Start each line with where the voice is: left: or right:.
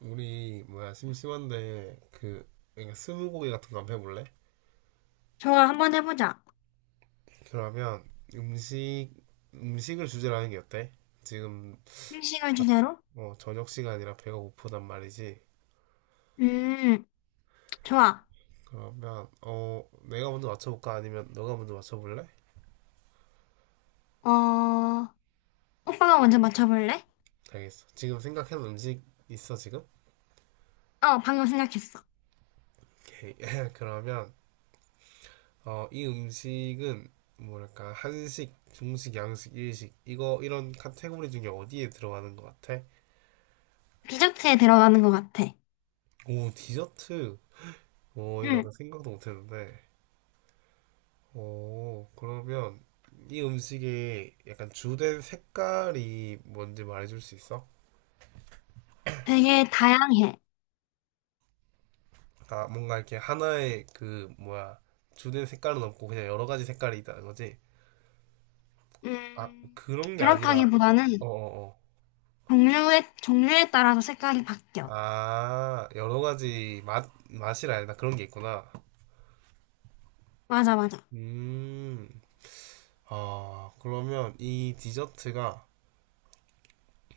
right: 우리 뭐야 심심한데 그러니까 스무고개 같은 거 한번 해볼래?
left: 좋아, 한번 해보자.
right: 그러면 음식 음식을 주제로 하는 게 어때? 지금
left: 생식을
right: 딱,
left: 주제로?
right: 저녁 시간이라 배가 고프단 말이지.
left: 음, 좋아.
right: 그러면 내가 먼저 맞춰볼까? 아니면 너가 먼저 맞춰볼래?
left: 어, 오빠가 먼저 맞춰볼래?
right: 알겠어. 지금 생각한 음식 있어 지금?
left: 어, 방금 생각했어.
right: 오케이. 그러면 이 음식은 뭐랄까 한식, 중식, 양식, 일식 이거 이런 카테고리 중에 어디에 들어가는 것 같아?
left: 디저트에 들어가는 것 같아.
right: 오, 디저트. 오, 이거
left: 음,
right: 약간 생각도 못했는데. 오, 그러면 이 음식의 약간 주된 색깔이 뭔지 말해줄 수 있어?
left: 되게 다양해.
right: 아, 뭔가 이렇게 하나의 그 뭐야 주된 색깔은 없고 그냥 여러 가지 색깔이 있다는 거지? 아,
left: 음,
right: 그런 게 아니라,
left: 그렇다기보다는
right: 어어어.
left: 종류에 따라서 색깔이 바뀌어.
right: 아, 여러 가지 맛 맛이라 해야 되 그런 게 있구나.
left: 맞아, 맞아.
right: 음, 아, 그러면 이 디저트가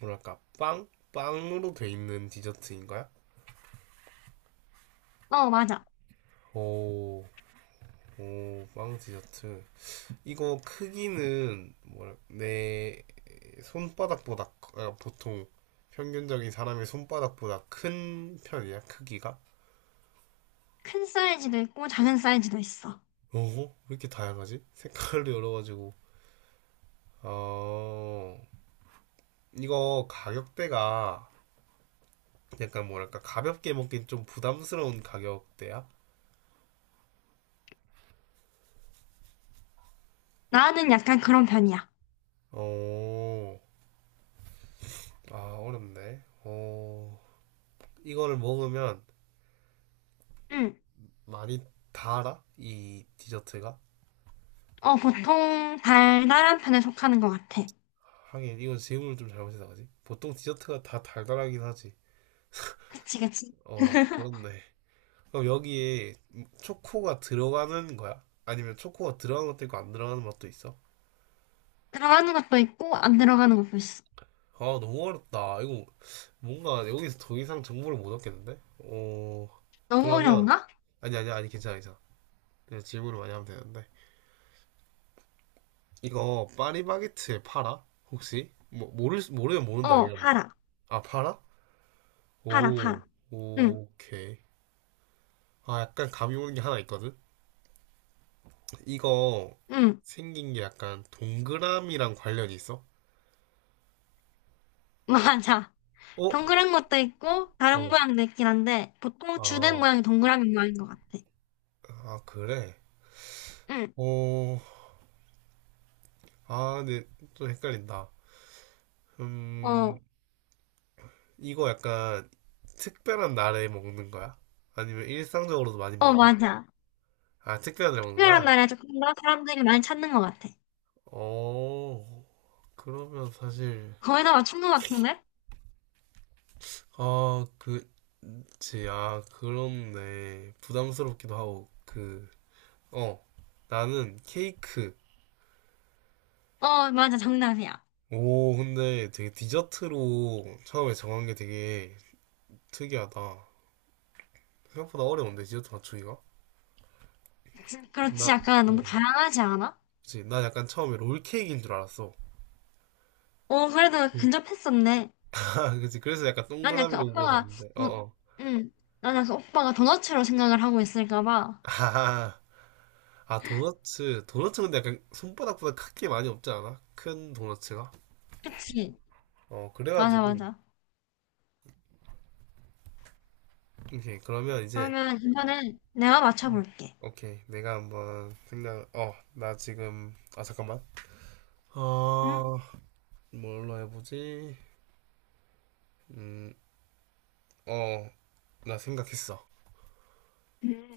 right: 뭐랄까 빵 빵으로 돼 있는 디저트인 거야?
left: 어, 맞아.
right: 오. 오, 빵 디저트. 이거 크기는 뭐라 내 손바닥보다 아, 보통 평균적인 사람의 손바닥보다 큰 편이야, 크기가.
left: 큰 사이즈도 있고 작은 사이즈도 있어.
right: 오호, 왜 이렇게 다양하지? 색깔도 여러 가지고. 어, 이거 가격대가 약간 뭐랄까 가볍게 먹긴 좀 부담스러운 가격대야.
left: 나는 약간 그런 편이야.
right: 어, 아, 어렵네. 이거를 먹으면
left: 음,
right: 많이 달아? 이 디저트가?
left: 어, 보통 달달한 편에 속하는 것 같아.
right: 하긴 이건 질문을 좀 잘못했다 그지? 보통 디저트가 다 달달하긴 하지.
left: 그치, 그치.
right: 그렇네. 그럼 여기에 초코가 들어가는 거야? 아니면 초코가 들어가는 것도 있고 안 들어가는 맛도 있어?
left: 들어가는 것도 있고 안 들어가는 것도 있어.
right: 아, 너무 어렵다. 이거 뭔가 여기서 더 이상 정보를 못 얻겠는데?
left: 너무
right: 그러면
left: 어려운가?
right: 아니 아니 아니 괜찮아 괜찮아. 그냥 질문을 많이 하면 되는데 이거 파리바게트에 팔아? 혹시? 뭐 모르면 모른다
left: 어,
right: 그냥.
left: 파라.
right: 아, 팔아?
left: 파라,
right: 오,
left: 파라. 응,
right: 오케이. 아, 약간 감이 오는 게 하나 있거든. 이거
left: 응,
right: 생긴 게 약간 동그라미랑 관련이 있어?
left: 맞아.
right: 어?
left: 동그란 것도 있고 다른
right: 어.
left: 모양도 있긴 한데 보통 주된
right: 아,
left: 모양이 동그라미 모양인 것 같아.
right: 아, 그래?
left: 응,
right: 어, 아, 근데 좀 헷갈린다. 음,
left: 어,
right: 이거 약간 특별한 날에 먹는 거야? 아니면 일상적으로도 많이
left: 어,
right: 먹어?
left: 맞아.
right: 아, 특별한 날에 먹는
left: 특별한
right: 거야?
left: 날에 조금 더 사람들이 많이 찾는 것 같아.
right: 어, 그러면 사실,
left: 거의 다 맞춘 것 같은데?
right: 아, 그치, 아, 그렇네. 부담스럽기도 하고, 어, 나는 케이크.
left: 어, 맞아, 정답이야.
right: 오, 근데 되게 디저트로 처음에 정한 게 되게 특이하다. 생각보다 어려운데, 디저트 맞추기가?
left: 지-
right: 나,
left: 그렇지, 약간 너무 다양하지 않아?
right: 그치. 나 약간 처음에 롤케이크인 줄 알았어.
left: 어, 그래도
right: 음,
left: 근접했었네.
right: 아, 그치. 그래서 약간
left: 난 약간
right: 동그라미로
left: 오빠가,
right: 물어봤는데, 어,
left: 도-
right: 어.
left: 응, 난 약간 오빠가 도너츠로 생각을 하고 있을까 봐.
right: 아, 아, 도너츠. 도너츠 근데 약간 손바닥보다 크게 많이 없지 않아? 큰 도너츠가?
left: 그치. 맞아,
right: 그래가지고.
left: 맞아.
right: 오케이. 그러면 이제,
left: 그러면 이번엔 내가 맞춰볼게.
right: 오케이. 내가 한번 생각, 나 지금, 아, 잠깐만.
left: 응?
right: 어, 뭘로 해보지? 음, 어, 나 생각했어.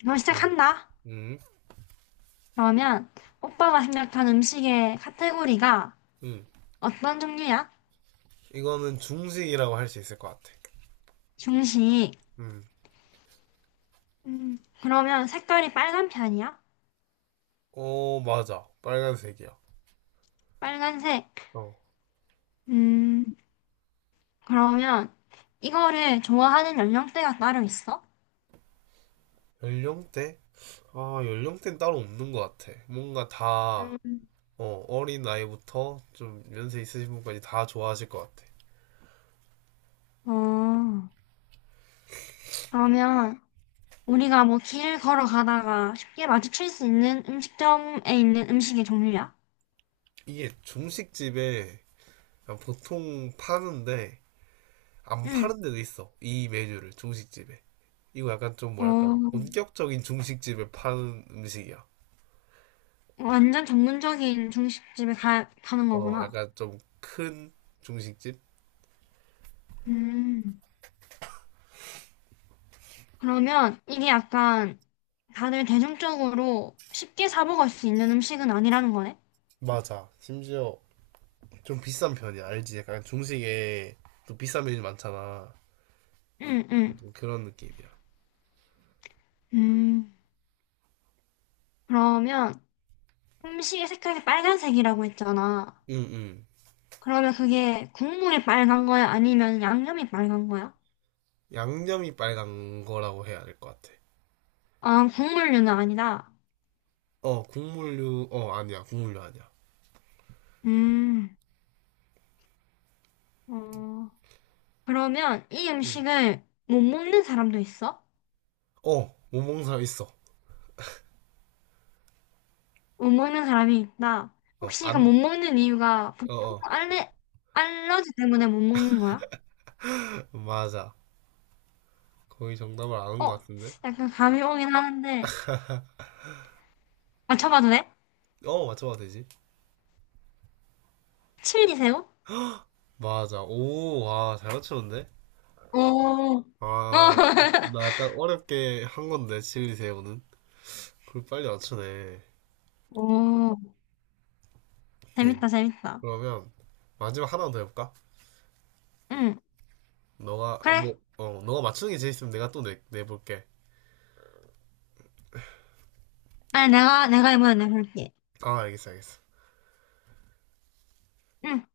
left: 그럼
right: 음,
left: 시작한다.
right: 음,
left: 그러면 오빠가 생각한 음식의 카테고리가
right: 음.
left: 어떤 종류야?
right: 이거는 중식이라고 할 수 있을 것 같아.
left: 중식.
right: 음.
left: 그러면 색깔이 빨간 편이야?
right: 어, 맞아. 빨간색이야.
left: 빨간색.
right: 어.
left: 음, 그러면 이거를 좋아하는 연령대가 따로 있어?
right: 연령대? 아, 연령대는 따로 없는 것 같아. 뭔가 다,
left: 음.
right: 어린 나이부터 좀 연세 있으신 분까지 다 좋아하실 것 같아.
left: 어, 그러면 우리가 뭐 길 걸어가다가 쉽게 마주칠 수 있는 음식점에 있는 음식의 종류야?
right: 이게 중식집에 그냥 보통 파는데, 안
left: 응.
right: 파는 데도 있어. 이 메뉴를, 중식집에. 이거 약간 좀 뭐랄까,
left: 어,
right: 본격적인 중식집에 파는 음식이야.
left: 완전 전문적인 중식집에 가는 거구나.
right: 약간 좀 큰 중식집?
left: 음. 그러면 이게 약간 다들 대중적으로 쉽게 사 먹을 수 있는 음식은 아니라는 거네?
right: 맞아. 심지어 좀 비싼 편이야. 알지? 약간 중식에 또 비싼 메뉴 많잖아.
left: 응, 응.
right: 그런 느낌이야.
left: 음. 그러면 음식의 색깔이 빨간색이라고 했잖아.
right: 응, 응.
left: 그러면 그게 국물이 빨간 거야? 아니면 양념이 빨간 거야?
right: 양념이 빨간 거라고 해야 될 것 같아.
left: 아, 국물류는 아니다.
right: 국물류, 아니야. 국물류 아니야.
left: 음. 어. 그러면 이
right: 응.
left: 음식을 못 먹는 사람도 있어?
right: 못 먹는 사람 있어.
left: 못 먹는 사람이 있다.
right: 어,
left: 혹시 이거 못
right: 안,
left: 먹는 이유가 보통
right: 어, 어.
left: 알레, 알러지 때문에 못 먹는 거야?
right: 맞아. 거의 정답을 아는 것
left: 어,
right: 같은데?
left: 약간 감이 오긴 하는데. 맞춰봐도 돼?
right: 맞춰봐도 되지.
left: 칠리새우?
right: 맞아. 오, 와, 잘 맞추는데?
left: 오, 오
right: 아, 나 약간 어렵게 한 건데, 칠리 새우는. 그걸 빨리 맞추네.
left: 오,
right: 오케이.
left: 재밌다, 재밌다.
right: 그러면 마지막 하나 더 해볼까?
left: 응,
right: 너가 아,
left: 그래.
right: 뭐 어, 너가 맞추는 게 재밌으면 내가 또 내볼게.
left: 아니, 내가 이번에 내볼게.
right: 아, 알겠어, 알겠어.
left: 응,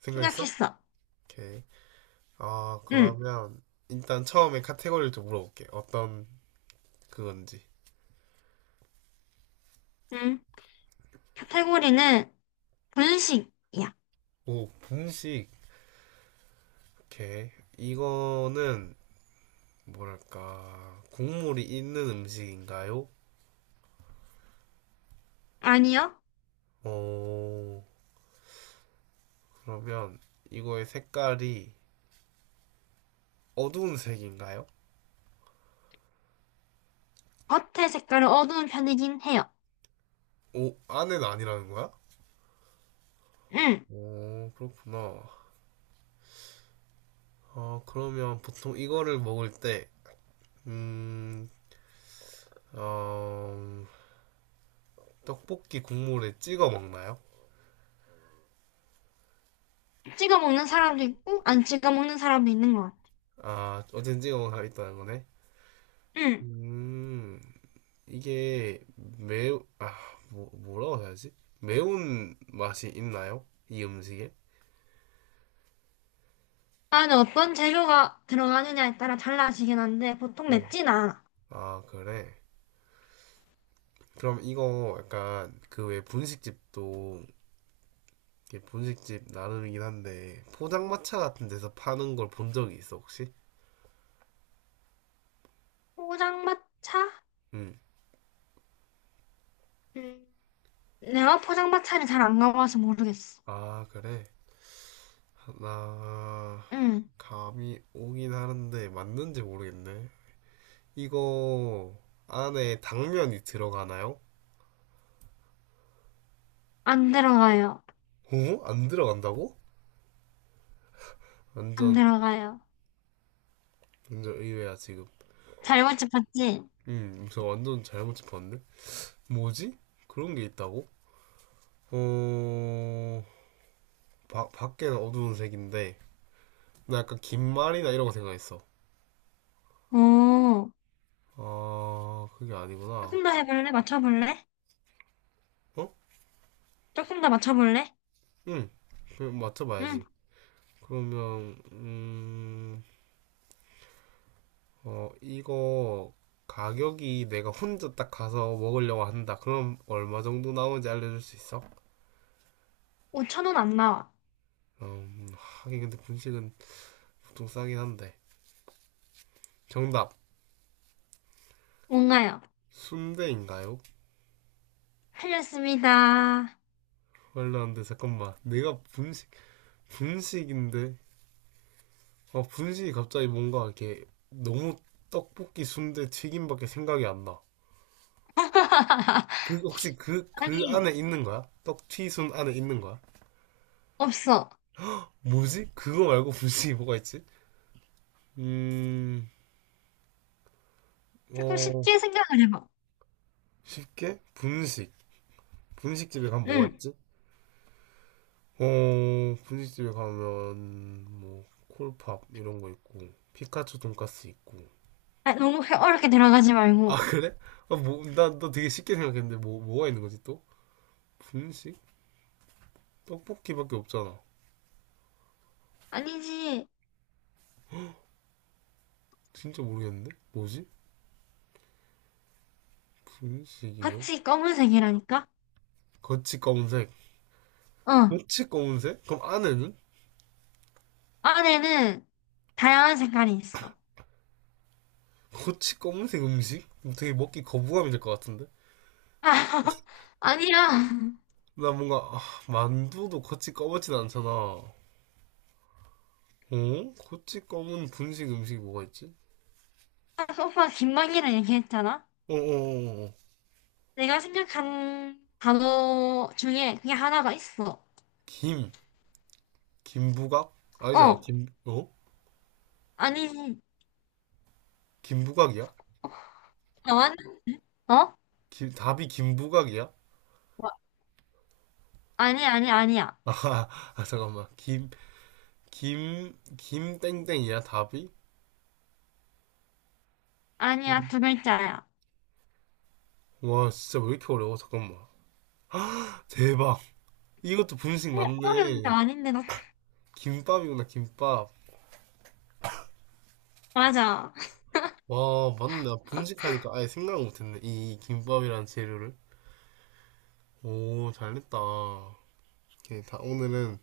right: 생각했어?
left: 생각했어.
right: 오케이. 아,
left: 응,
right: 그러면 일단 처음에 카테고리를 좀 물어볼게. 어떤 그건지.
left: 응. 카테고리는 분식이야.
right: 오, 분식. 오케이. 이거는 뭐랄까 국물이 있는 음식인가요?
left: 아니요.
right: 오, 그러면 이거의 색깔이 어두운 색인가요?
left: 겉의 색깔은 어두운 편이긴 해요.
right: 오, 안에는 아니라는 거야?
left: 응.
right: 오, 그렇구나. 그러면 보통 이거를 먹을 때, 음, 어, 떡볶이 국물에 찍어 먹나요?
left: 찍어 먹는 사람도 있고 안 찍어 먹는 사람도 있는 것 같아.
right: 아, 어쨌든 찍어 먹겠다는 거네.
left: 응.
right: 음, 이게 매우, 뭐라고 해야지? 매운 맛이 있나요? 이 음식에?
left: 안에 어떤 재료가 들어가느냐에 따라 달라지긴 한데 보통
right: 어.
left: 맵진 않아.
right: 아, 그래. 그럼 이거 약간 그 왜 분식집도 이게 분식집 나름이긴 한데 포장마차 같은 데서 파는 걸 본 적이 있어, 혹시?
left: 포장마차?
right: 음.
left: 음. 내가 포장마차를 잘 안 가봐서 모르겠어.
right: 아, 그래? 나
left: 응.
right: 감이 오긴 하는데 맞는지 모르겠네. 이거 안에 당면이 들어가나요?
left: 안 들어가요.
right: 어? 안 들어간다고?
left: 안
right: 완전
left: 들어가요.
right: 완전 의외야 지금.
left: 잘 맞춰봤지?
right: 저 완전 잘못 짚었는데? 뭐지? 그런 게 있다고? 어, 밖에는 어두운 색인데 나 약간 김말이나 이런 거 생각했어.
left: 오.
right: 아, 그게 아니구나.
left: 조금 더 해볼래? 맞춰볼래?
right: 어?
left: 조금 더 맞춰볼래?
right: 응, 그럼
left: 응.
right: 맞춰봐야지. 그러면 이거 가격이 내가 혼자 딱 가서 먹으려고 한다. 그럼 얼마 정도 나오는지 알려줄 수 있어?
left: 5천 원 안 나와.
right: 하긴 근데 분식은 보통 싸긴 한데. 정답,
left: 뭔가요?
right: 순대인가요?
left: 틀렸습니다.
right: 말려는데 잠깐만, 내가 분식인데? 분식이 갑자기 뭔가 이렇게 너무 떡볶이, 순대, 튀김밖에 생각이 안 나. 그, 혹시 그, 그
left: 아니,
right: 안에 있는 거야? 떡튀순 안에 있는 거야?
left: 없어.
right: 뭐지? 그거 말고 분식이 뭐가 있지? 음,
left: 조금
right: 어,
left: 쉽게 생각을 해봐.
right: 쉽게 분식. 분식집에 가면 뭐가
left: 응.
right: 있지? 분식집에 가면 뭐 콜팝 이런 거 있고 피카츄 돈까스 있고.
left: 아, 너무 어렵게 들어가지
right: 아,
left: 말고.
right: 그래? 아, 뭐, 나, 너 되게 쉽게 생각했는데 뭐가 있는 거지 또? 분식? 떡볶이밖에 없잖아.
left: 아니지.
right: 진짜 모르겠는데? 뭐지? 분식이요?
left: 같이 검은색이라니까?
right: 거치 검은색.
left: 어.
right: 거치 검은색? 그럼 안에는?
left: 안에는 다양한 색깔이 있어.
right: 거치 검은색 음식? 되게 먹기 거부감이 들 것 같은데?
left: 아, 아니야.
right: 나 뭔가 만두도 거치 검은진 않잖아. 어? 고치 검은 분식 음식이 뭐가 있지?
left: 아까 오빠가 긴막이라 얘기했잖아?
right: 어어어어.
left: 내가 생각한 단어 중에 그게 하나가 있어.
right: 김. 김부각? 아니잖아.
left: 어.
right: 김, 어?
left: 아니지.
right: 김부각이야?
left: 어? 완- 어?
right: 김, 답이 김부각이야?
left: 뭐, 아니, 아니, 아니야.
right: 아, 아, 잠깐만. 김땡땡이야, 답이?
left: 아니야,
right: 김.
left: 두 글자야.
right: 와, 진짜 왜 이렇게 어려워? 잠깐만. 대박. 이것도 분식
left: 그래, 어려운 게
right: 맞네.
left: 아닌데, 너.
right: 김밥이구나, 김밥.
left: 맞아.
right: 와, 맞네. 나 분식하니까 아예 생각을 못했네. 이 김밥이라는 재료를. 오, 잘됐다. 오케이, 다, 오늘은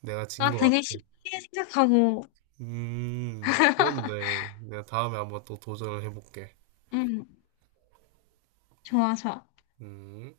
right: 내가 진
left: 나
right: 것
left: 되게
right: 같아.
left: 쉽게 생각하고.
right: 그렇네. 내가 다음에 한번 또 도전을 해볼게.
left: 응. 좋아, 좋아.
right: 음.